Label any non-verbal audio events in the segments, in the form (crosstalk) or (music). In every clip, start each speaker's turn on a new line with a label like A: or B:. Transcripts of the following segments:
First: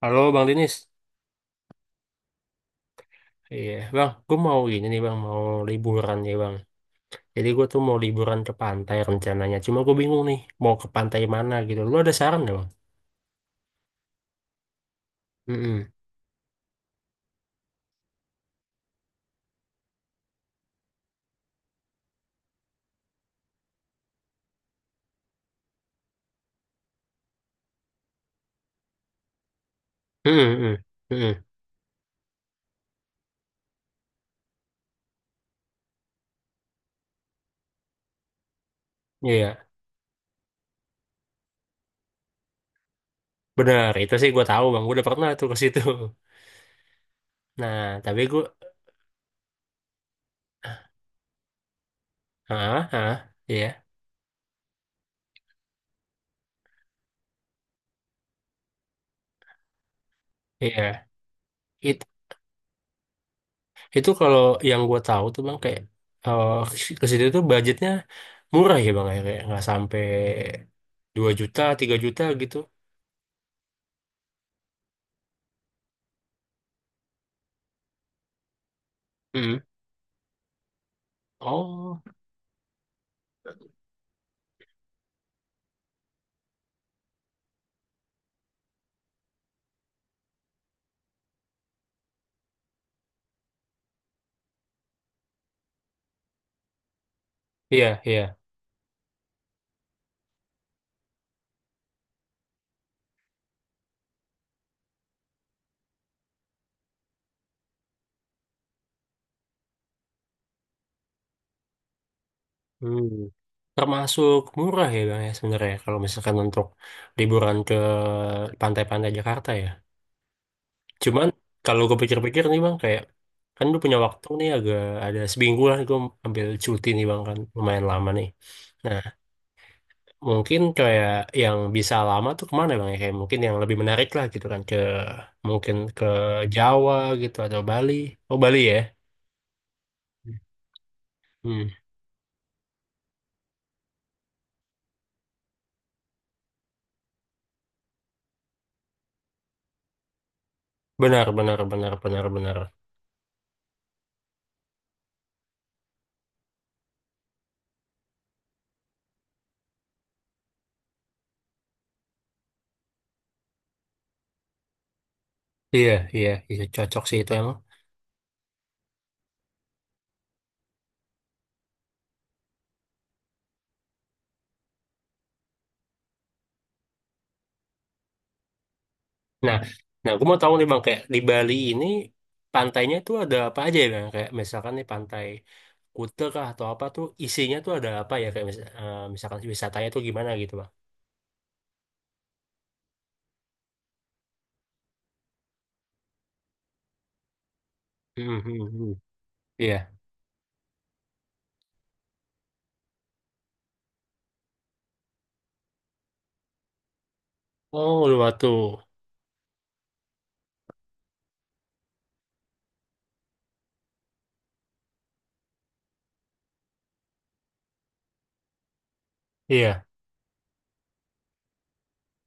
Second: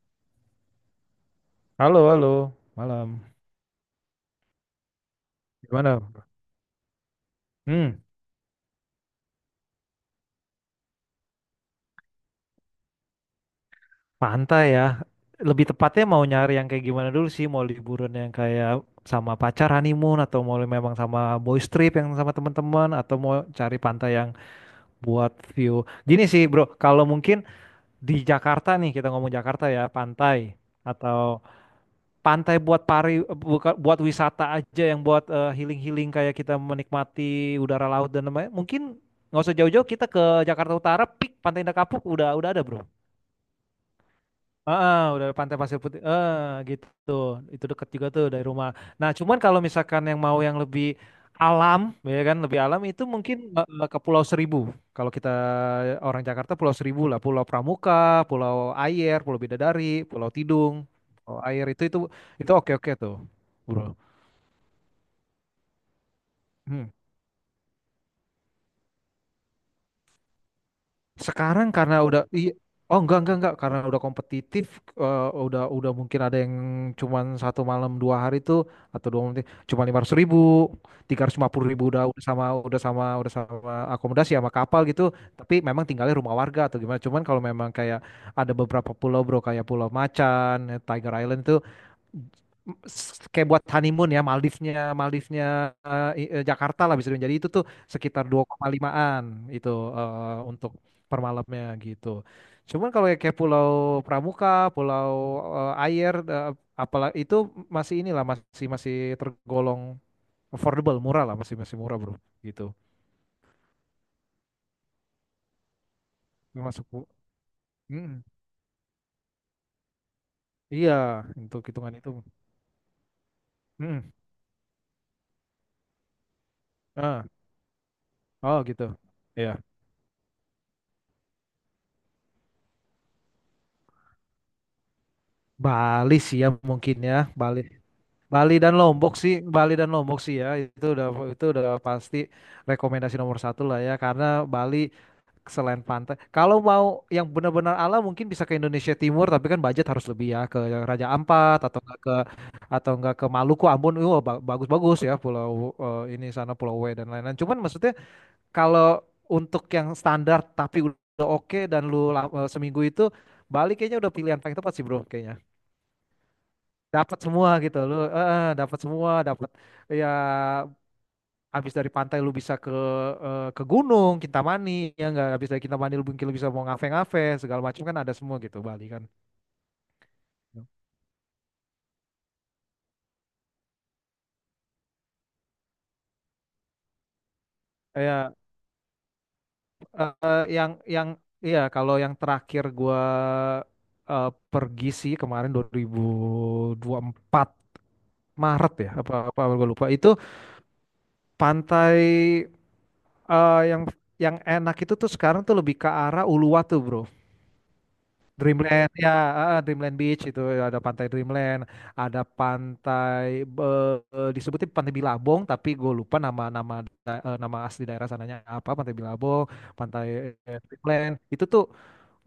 A: Halo Bang Dinis,
B: Halo, halo, malam.
A: iya Bang, gue mau gini nih Bang, mau
B: Gimana?
A: liburan ya Bang. Jadi gue tuh mau
B: Hmm,
A: liburan ke pantai rencananya. Cuma gue bingung nih, mau ke pantai mana gitu. Lu ada saran nggak Bang?
B: Pantai ya. Lebih
A: Mm-mm.
B: tepatnya mau nyari yang kayak gimana dulu sih? Mau liburan yang kayak sama pacar honeymoon atau mau memang sama boys trip yang sama teman-teman atau mau cari pantai yang buat view. Gini sih, Bro, kalau mungkin di Jakarta nih, kita ngomong Jakarta ya, pantai
A: Mm-mm.
B: atau
A: Mm-mm.
B: pantai buat pari buka, buat wisata aja yang buat healing-healing kayak kita menikmati udara laut dan lain-lain. Mungkin nggak usah
A: Iya,
B: jauh-jauh kita ke Jakarta Utara, pik Pantai Indah Kapuk udah ada, Bro.
A: benar. Itu sih gue tahu Bang, gue
B: Ah
A: udah pernah
B: udah
A: tuh
B: Pantai
A: ke situ.
B: Pasir Putih.
A: (laughs)
B: Gitu. Itu
A: Nah,
B: deket juga
A: tapi
B: tuh
A: gue,
B: dari rumah. Nah, cuman kalau misalkan yang mau yang lebih alam, ya kan, lebih alam
A: ah,
B: itu
A: ah,
B: mungkin
A: iya,
B: ke Pulau Seribu. Kalau kita orang Jakarta Pulau Seribu lah, Pulau Pramuka, Pulau Ayer, Pulau Bidadari, Pulau Tidung,
A: iya.
B: Pulau Ayer itu itu
A: It,
B: itu oke oke tuh, bro.
A: itu kalau yang gue tahu tuh Bang kayak eh,
B: Hmm.
A: ke situ tuh budgetnya murah ya Bang, ya, kayak nggak sampai 2 juta,
B: Sekarang
A: 3
B: karena udah
A: juta
B: iya,
A: gitu.
B: oh enggak karena udah kompetitif, udah mungkin ada yang cuman 1 malam 2 hari tuh atau 2 malam tuh
A: Mm.
B: cuma 500.000 350.000
A: Oh.
B: udah, udah sama akomodasi sama kapal gitu tapi memang tinggalnya rumah warga atau gimana cuman kalau memang kayak ada beberapa pulau bro kayak Pulau Macan Tiger Island itu kayak buat honeymoon ya Maldivnya, Maldivnya Jakarta lah bisa dibilang. Jadi itu tuh
A: Iya,
B: sekitar
A: iya.
B: 2,5an itu untuk per malamnya gitu. Cuman kalau yang kayak Pulau Pramuka, Pulau Air, apalah itu masih inilah masih masih tergolong affordable, murah lah masih masih murah bro gitu.
A: Hmm. Termasuk murah ya Bang ya sebenarnya kalau misalkan untuk
B: Masuk.
A: liburan ke
B: Mm,
A: pantai-pantai Jakarta ya.
B: iya
A: Cuman
B: untuk
A: kalau
B: hitungan
A: gue
B: itu.
A: pikir-pikir nih Bang, kayak kan gue punya
B: Mm,
A: waktu nih agak ada seminggu lah, gue ambil cuti nih Bang,
B: ah,
A: kan lumayan lama nih.
B: oh gitu.
A: Nah
B: Iya.
A: mungkin kayak yang bisa lama tuh kemana Bang ya, kayak mungkin yang lebih menarik lah gitu kan, ke mungkin ke
B: Bali sih ya
A: Jawa
B: mungkin ya,
A: gitu
B: Bali
A: atau Bali. Oh
B: Bali
A: Bali
B: dan
A: ya.
B: Lombok sih, Bali dan Lombok sih ya, itu udah
A: Hmm.
B: pasti rekomendasi nomor satu lah ya, karena Bali selain pantai, kalau mau yang benar-benar alam mungkin bisa ke Indonesia Timur, tapi kan budget harus lebih ya ke Raja
A: Benar, benar,
B: Ampat
A: benar, benar, benar.
B: atau enggak ke Maluku, Ambon, wah ba- bagus-bagus ya pulau ini sana Pulau W dan lain-lain. Cuman maksudnya kalau untuk yang standar tapi udah oke dan lu seminggu itu Bali kayaknya udah pilihan paling tepat sih bro, kayaknya
A: Iya, iya, iya cocok sih
B: dapat
A: itu
B: semua
A: emang.
B: gitu lu, dapat semua dapat. Ya habis dari pantai lu bisa ke gunung Kintamani ya nggak habis dari Kintamani lu mungkin lu bisa mau ngave-ngave segala macam kan ada semua gitu Bali kan.
A: Nah, nah aku mau tahu nih Bang, kayak di Bali ini pantainya tuh ada apa aja ya Bang? Kayak misalkan nih pantai Kuta kah atau apa tuh isinya tuh ada apa ya?
B: Ya,
A: Kayak misalkan wisatanya tuh gimana gitu
B: yang
A: Bang?
B: yang iya kalau yang terakhir gua pergi sih kemarin 2024
A: Hmm, hmm,
B: Maret ya
A: hmm.
B: apa apa gua lupa
A: Iya.
B: itu pantai eh, yang yang enak itu tuh sekarang tuh lebih ke arah Uluwatu bro.
A: Oh, Uluwatu.
B: Dreamland ya, Dreamland Beach itu ada pantai Dreamland ada pantai disebutin pantai Bilabong tapi gue lupa nama, nama asli daerah sananya apa pantai Bilabong
A: Iya.
B: pantai, Dreamland itu tuh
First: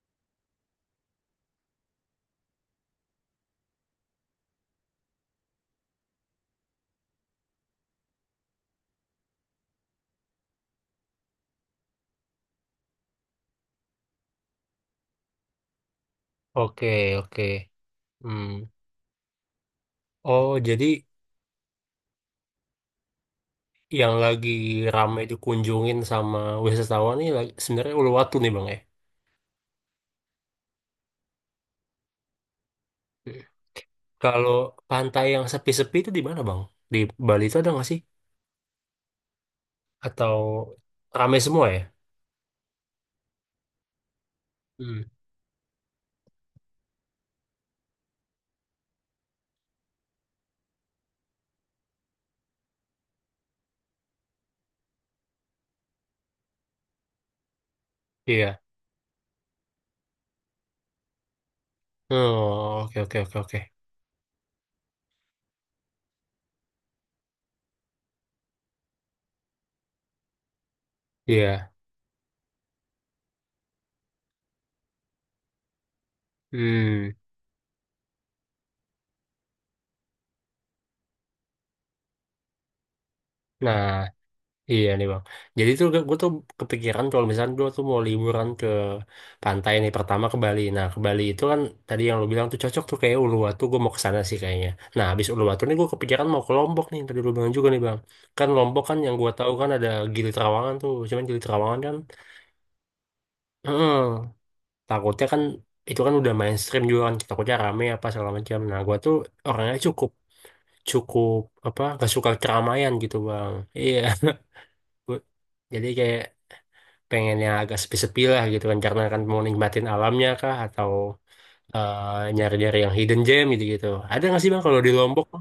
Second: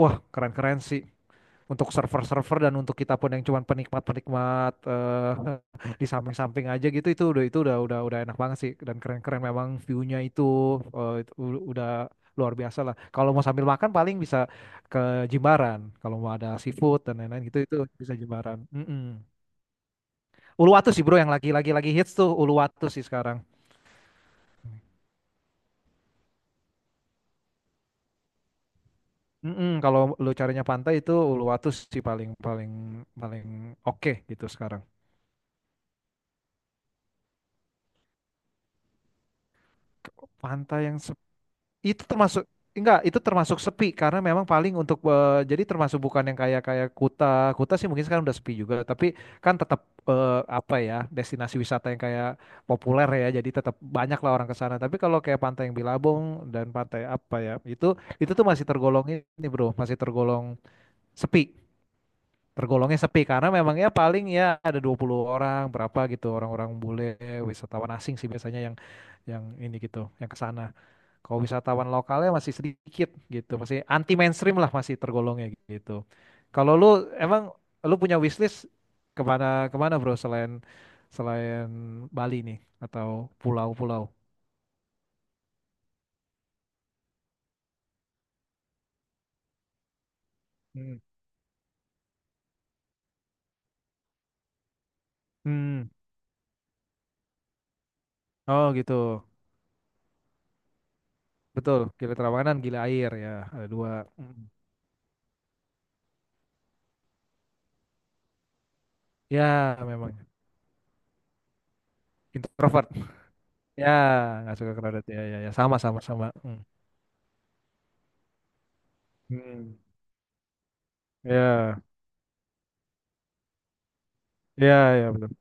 B: wah keren-keren sih untuk server-server dan untuk kita pun yang cuman penikmat-penikmat, (laughs) di samping-samping aja gitu itu udah itu udah enak banget sih dan keren-keren memang view-nya itu, itu udah luar biasa lah. Kalau mau sambil makan paling bisa ke Jimbaran. Kalau mau ada
A: Oke,
B: seafood dan
A: oke.
B: lain-lain gitu itu bisa Jimbaran.
A: Hmm.
B: Mm-mm.
A: Oh, jadi
B: Uluwatu sih bro yang lagi-lagi, lagi hits tuh Uluwatu sih sekarang.
A: yang lagi rame dikunjungin sama wisatawan nih sebenarnya Uluwatu nih Bang ya?
B: Mm-mm, kalau lu carinya pantai itu Uluwatu sih paling paling
A: Hmm.
B: paling oke gitu
A: Kalau
B: sekarang.
A: pantai yang sepi-sepi itu di mana Bang? Di Bali itu ada nggak sih? Atau
B: Pantai yang
A: rame semua ya?
B: itu termasuk enggak, itu termasuk sepi karena memang paling untuk
A: Hmm,
B: jadi termasuk bukan yang kayak kayak Kuta Kuta sih mungkin sekarang udah sepi juga tapi kan tetap, apa ya, destinasi wisata yang kayak populer ya jadi tetap banyak lah orang ke sana tapi kalau kayak pantai yang Bilabong dan pantai apa ya itu tuh
A: iya.
B: masih tergolong ini bro, masih tergolong sepi,
A: Oh, oke,
B: tergolongnya
A: oke,
B: sepi
A: oke,
B: karena
A: oke.
B: memang ya paling ya ada 20 orang berapa gitu, orang-orang bule wisatawan asing sih biasanya yang ini gitu yang ke sana kalau
A: Iya.
B: wisatawan lokalnya masih sedikit gitu, masih anti mainstream lah masih tergolongnya gitu. Kalau lu
A: Hmm.
B: emang lu punya wishlist kemana kemana bro selain selain Bali nih atau
A: Nah,
B: pulau-pulau?
A: iya nih Bang. Jadi tuh gue tuh kepikiran kalau misalnya gue tuh mau liburan ke pantai nih, pertama ke Bali. Nah,
B: Hmm.
A: ke Bali itu kan tadi yang lo bilang tuh cocok tuh kayak Uluwatu, gue mau ke sana sih kayaknya. Nah, habis Uluwatu nih gue
B: Hmm.
A: kepikiran mau ke Lombok nih, tadi lo bilang juga nih Bang. Kan
B: Oh
A: Lombok
B: gitu,
A: kan yang gue tahu kan ada Gili Trawangan tuh. Cuman Gili Trawangan
B: betul.
A: kan,
B: Gila Trawangan, gila air ya, ada dua.
A: heeh,
B: Mm.
A: takutnya kan itu kan udah mainstream juga kan, takutnya rame apa segala macam. Nah, gue tuh orangnya
B: Ya
A: cukup
B: memang
A: cukup apa gak suka
B: introvert.
A: keramaian gitu bang,
B: Ya
A: iya.
B: nggak suka crowded
A: (laughs)
B: ya
A: Gua-
B: ya ya sama
A: jadi
B: sama
A: kayak
B: sama. Hmm.
A: pengen yang agak sepi-sepi lah gitu kan, karena kan mau
B: Hmm.
A: nikmatin alamnya kah atau
B: Ya
A: nyari-nyari yang hidden gem gitu gitu, ada nggak sih bang kalau di
B: ya ya
A: Lombok?
B: betul.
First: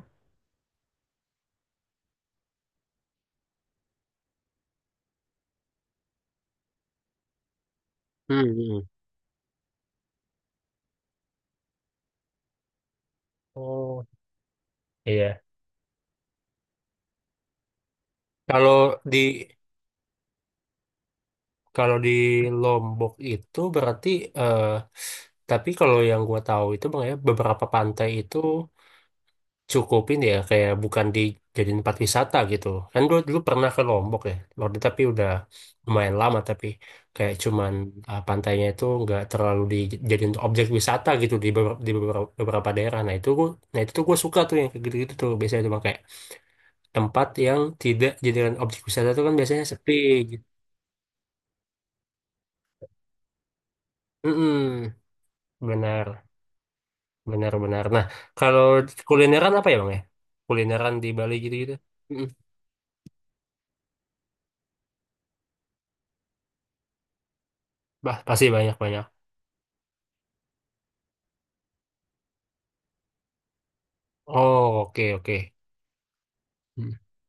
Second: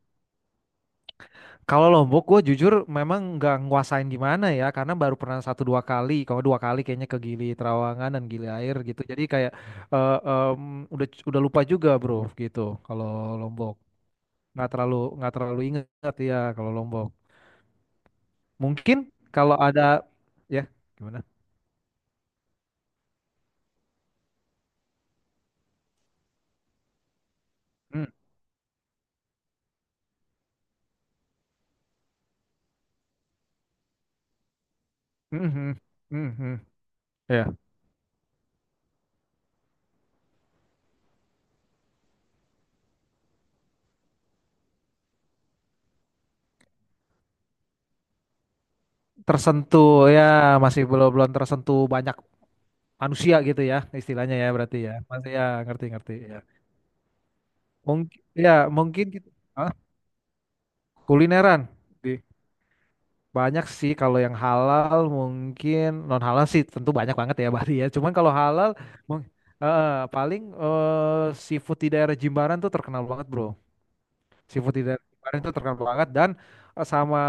B: Kalau Lombok, gue jujur memang nggak nguasain gimana ya, karena baru pernah satu dua kali, kalau dua kali kayaknya ke Gili Trawangan dan Gili
A: Hmm. Hmm.
B: Air gitu. Jadi kayak, eh, em, udah lupa juga bro gitu. Kalau Lombok
A: Oh
B: nggak terlalu nggak
A: iya,
B: terlalu ingat ya kalau Lombok.
A: kalau
B: Mungkin
A: di
B: kalau ada, ya gimana?
A: kalau di Lombok itu berarti eh tapi kalau yang gua tahu itu bang ya, beberapa
B: Hmm,
A: pantai itu cukupin ya, kayak bukan dijadiin tempat wisata gitu, kan dulu dulu pernah ke Lombok ya, Lombok tapi udah
B: hmm, hmm,
A: lumayan
B: hmm,
A: lama,
B: hmm.
A: tapi kayak
B: Ya
A: cuman pantainya itu nggak terlalu dijadiin objek wisata gitu di beberapa, beberapa daerah. Nah itu gua, nah itu tuh gue suka tuh yang kayak gitu-gitu tuh, biasanya cuma kayak tempat yang tidak jadikan objek wisata tuh kan biasanya
B: tersentuh
A: sepi
B: ya,
A: gitu.
B: masih belum belum tersentuh banyak manusia gitu ya istilahnya ya berarti ya
A: Mm-mm.
B: masih ya ngerti ngerti
A: Benar,
B: ya.
A: benar, benar. Nah,
B: Mungkin ya,
A: kalau
B: mungkin gitu.
A: kulineran apa ya bang ya, kulineran di Bali
B: Kulineran
A: gitu-gitu.
B: di
A: Mm-mm.
B: banyak sih kalau yang halal, mungkin non halal sih tentu banyak banget ya (laughs) Bari ya. Cuman
A: Bah
B: kalau
A: pasti
B: halal
A: banyak, banyak.
B: mung- eh, paling, seafood di daerah Jimbaran tuh terkenal banget bro. Seafood
A: Oh,
B: di daerah
A: oke, oke.
B: Jimbaran tuh terkenal banget dan
A: Hmm.
B: sama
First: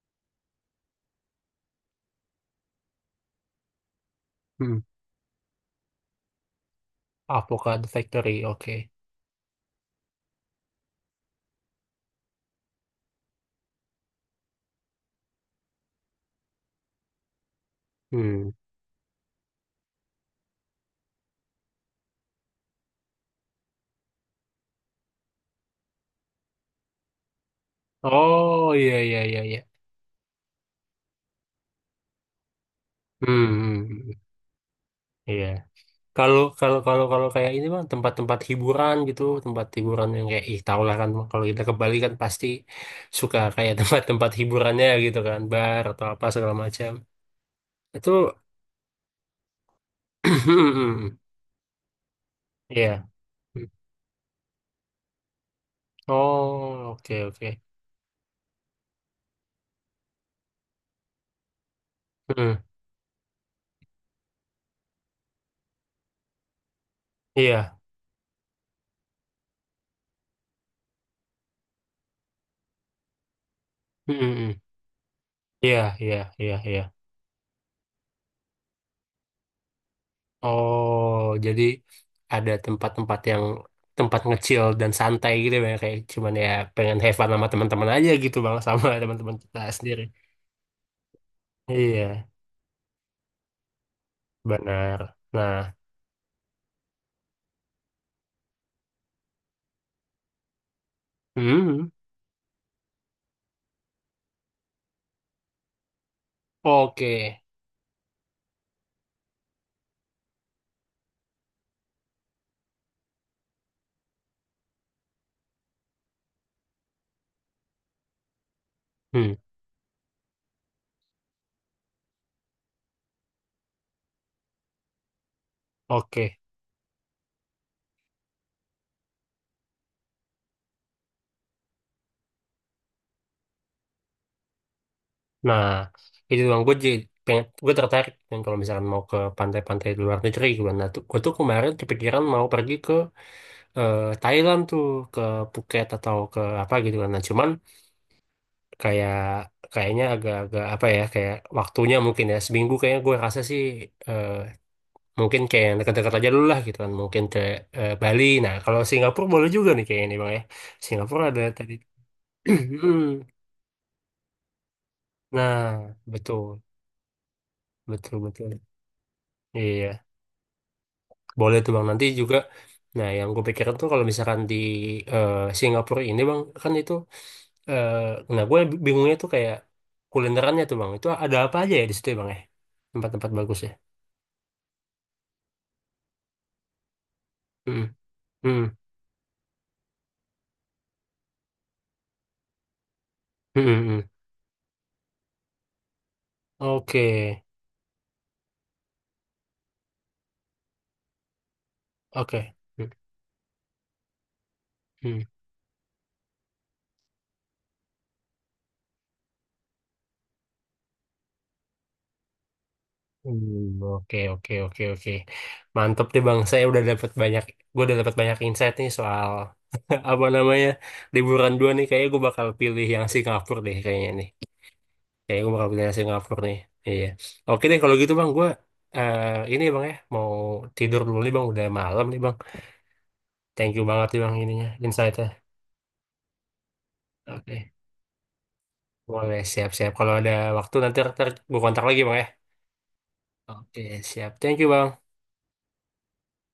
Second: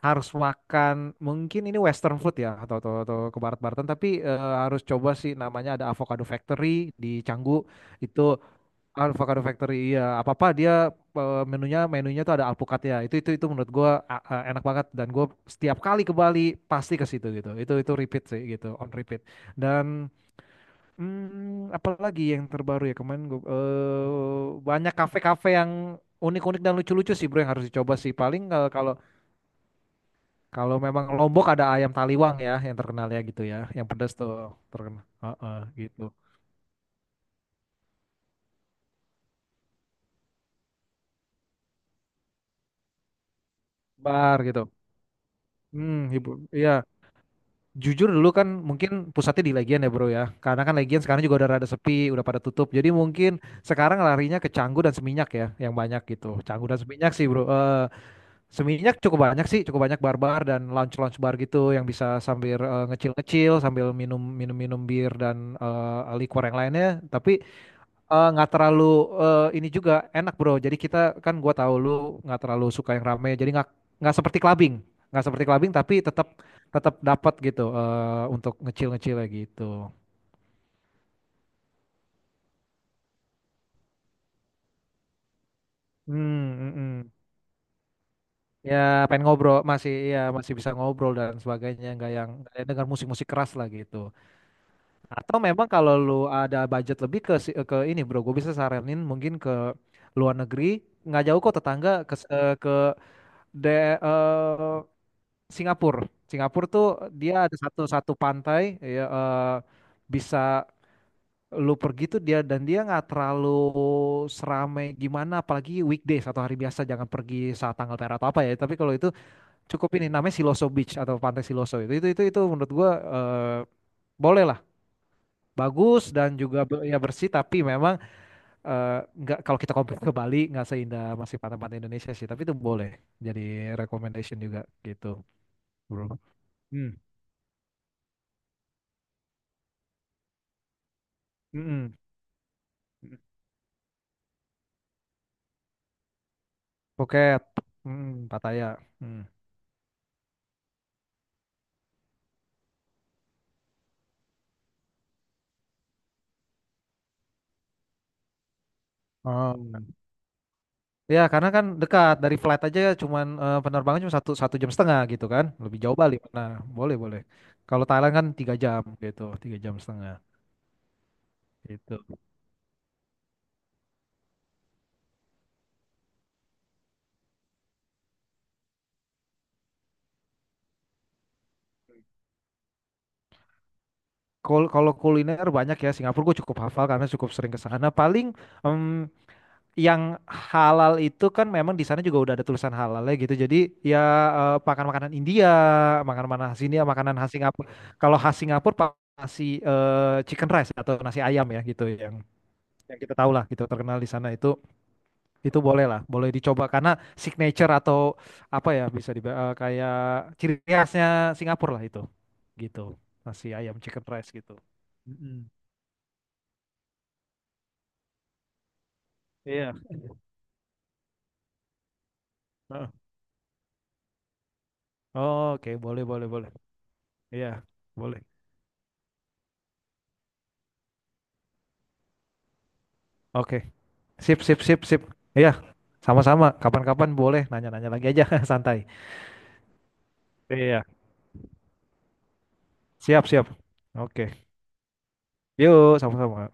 B: harus makan mungkin ini Western food ya atau ke barat-baratan tapi
A: Hmm.
B: harus coba sih namanya ada Avocado Factory di Canggu
A: Avocado
B: itu
A: Factory, oke.
B: Avocado Factory iya apa apa dia menunya menunya tuh ada alpukatnya itu menurut gua enak banget dan gua setiap kali ke Bali pasti ke situ gitu itu repeat sih
A: Hmm.
B: gitu on repeat dan, hmm, apalagi yang terbaru ya kemarin gua banyak kafe-kafe yang unik-unik dan lucu-lucu sih bro yang harus dicoba sih paling,
A: Oh iya,
B: kalau
A: iya, iya, iya.
B: kalau memang Lombok ada ayam taliwang ya yang terkenal ya
A: Hmm.
B: gitu ya
A: Hmm,
B: yang
A: hmm.
B: pedas tuh terkenal.
A: Iya.
B: Heeh, gitu,
A: Kalau kalau kalau kalau kayak ini bang, tempat-tempat hiburan gitu, tempat hiburan yang kayak, ih tau lah kan Bang, kalau kita ke Bali kan pasti suka kayak (laughs) tempat-tempat
B: bar gitu,
A: hiburannya gitu kan, bar atau apa
B: ibu
A: segala
B: iya.
A: macam.
B: Jujur
A: Itu
B: dulu kan mungkin pusatnya di Legian ya bro ya. Karena kan Legian sekarang juga
A: (clears throat)
B: udah rada sepi, udah pada tutup. Jadi
A: iya.
B: mungkin sekarang larinya ke Canggu dan Seminyak ya, yang banyak gitu. Canggu dan
A: Oh,
B: Seminyak
A: oke
B: sih bro.
A: oke.
B: Seminyak cukup banyak sih, cukup banyak bar-bar dan lounge-lounge bar gitu yang bisa sambil,
A: Hmm.
B: ngecil-ngecil, sambil minum-minum bir dan liquor yang lainnya. Tapi,
A: Iya.
B: Nggak terlalu, ini juga enak bro. Jadi kita kan gua tahu lu nggak terlalu suka yang rame. Jadi nggak
A: Hmm. Hmm,
B: seperti
A: hmm.
B: clubbing, nggak seperti clubbing
A: Iya,
B: tapi
A: iya,
B: tetap
A: iya, iya.
B: tetap dapat gitu, untuk ngecil-ngecil ya gitu.
A: Oh, jadi ada tempat-tempat yang, tempat ngecil dan santai gitu ya, kayak
B: Hmm,
A: cuman ya
B: mm,
A: pengen
B: mm.
A: have fun sama teman-teman aja gitu bang,
B: Ya
A: sama (laughs)
B: pengen
A: teman-teman
B: ngobrol
A: kita
B: masih
A: sendiri.
B: ya masih bisa ngobrol dan sebagainya, nggak
A: Iya,
B: yang nggak yang dengar musik-musik keras lah gitu.
A: benar.
B: Atau memang
A: Nah,
B: kalau lu ada budget lebih ke, ini bro, gue bisa saranin mungkin ke luar negeri nggak jauh kok
A: hmm,
B: tetangga ke de, eh, Singapura. Singapura tuh
A: oke,
B: dia ada satu satu pantai ya, bisa lu pergi tuh dia dan dia nggak terlalu serame gimana apalagi weekdays atau hari biasa jangan pergi saat tanggal merah atau apa ya. Tapi kalau itu
A: hmm,
B: cukup ini namanya Siloso Beach atau Pantai Siloso itu menurut gua, boleh lah. Bagus dan
A: oke.
B: juga be- ya bersih tapi memang, eh, nggak, kalau kita compare ke Bali nggak seindah, masih pantai-pantai Indonesia sih tapi itu boleh jadi recommendation juga gitu
A: Nah,
B: bro.
A: itu bang gue
B: Hmm.
A: jadi pengen, gue tertarik, dan kalau misalkan mau ke pantai-pantai di luar negeri, gue nah tuh gue tuh kemarin
B: Mm-mm.
A: kepikiran mau pergi ke Thailand tuh, ke Phuket atau ke apa gitu kan, nah
B: Phuket,
A: cuman
B: Pattaya.
A: kayak
B: Hmm.
A: kayaknya agak-agak apa ya, kayak waktunya mungkin ya seminggu kayaknya gue rasa sih, eh, mungkin kayak yang dekat-dekat aja dulu lah gitu kan, mungkin ke Bali, nah kalau Singapura boleh
B: Oh.
A: juga nih kayaknya nih bang ya.
B: Ya
A: Singapura ada
B: karena kan
A: tadi (clears throat)
B: dekat dari flight aja ya,
A: hmm.
B: cuman penerbangan cuma satu satu jam setengah gitu kan, lebih
A: Nah
B: jauh Bali.
A: betul,
B: Nah boleh boleh. Kalau Thailand
A: betul,
B: kan tiga
A: betul,
B: jam gitu, tiga jam
A: iya
B: setengah
A: boleh tuh bang
B: gitu.
A: nanti juga. Nah yang gue pikirin tuh, kalau misalkan di eh, Singapura ini bang kan itu, eh, nah gue bingungnya tuh kayak kulinerannya tuh bang, itu ada apa aja ya di situ ya bang ya, tempat-tempat bagus
B: Kul- Kalau kuliner banyak ya Singapura gue cukup hafal karena cukup sering ke sana.
A: ya.
B: Paling,
A: Hmm,
B: mmm, yang halal itu kan memang di sana juga udah ada tulisan halalnya gitu. Jadi
A: hmm, hmm.
B: ya,
A: Hmm.
B: makan makanan India, makan makanan mana sini,
A: Oke,
B: makanan khas Singapura. Kalau khas Singapura pa- nasi, chicken rice atau nasi ayam ya gitu
A: oke. Hmm,
B: yang kita tahu lah gitu terkenal di sana itu
A: hmm.
B: itu boleh lah, boleh dicoba karena signature atau apa ya bisa di kayak ciri khasnya Singapura lah itu. Gitu. Nasi ayam
A: Hmm,
B: chicken
A: oke,
B: rice
A: oke,
B: gitu.
A: oke, oke.
B: Mm-mm.
A: Mantep deh Bang. Saya udah dapat banyak, gue udah dapat banyak insight nih soal
B: Iya.
A: (laughs) apa namanya liburan dua nih. Kayaknya gue bakal pilih
B: Heeh.
A: yang Singapura deh, kayaknya nih. Kayaknya
B: Oh,
A: gue bakal
B: Oke,
A: pilih yang
B: boleh boleh
A: Singapura
B: boleh.
A: nih. Iya.
B: Iya,
A: Oke deh, kalau gitu
B: boleh.
A: Bang, gue eh ini ya, Bang ya mau tidur dulu nih Bang. Udah malam nih Bang.
B: Oke.
A: Thank you banget nih Bang
B: Sip, sip,
A: ininya,
B: sip, sip.
A: insightnya.
B: Iya, sama-sama. Kapan-kapan boleh
A: Oke,
B: nanya-nanya lagi aja, (laughs) santai.
A: boleh siap-siap. Kalau ada waktu
B: Iya,
A: nanti, gue kontak lagi Bang ya.
B: siap, siap.
A: Oke,
B: Oke,
A: siap. Thank you, Bang.
B: yuk, sama-sama.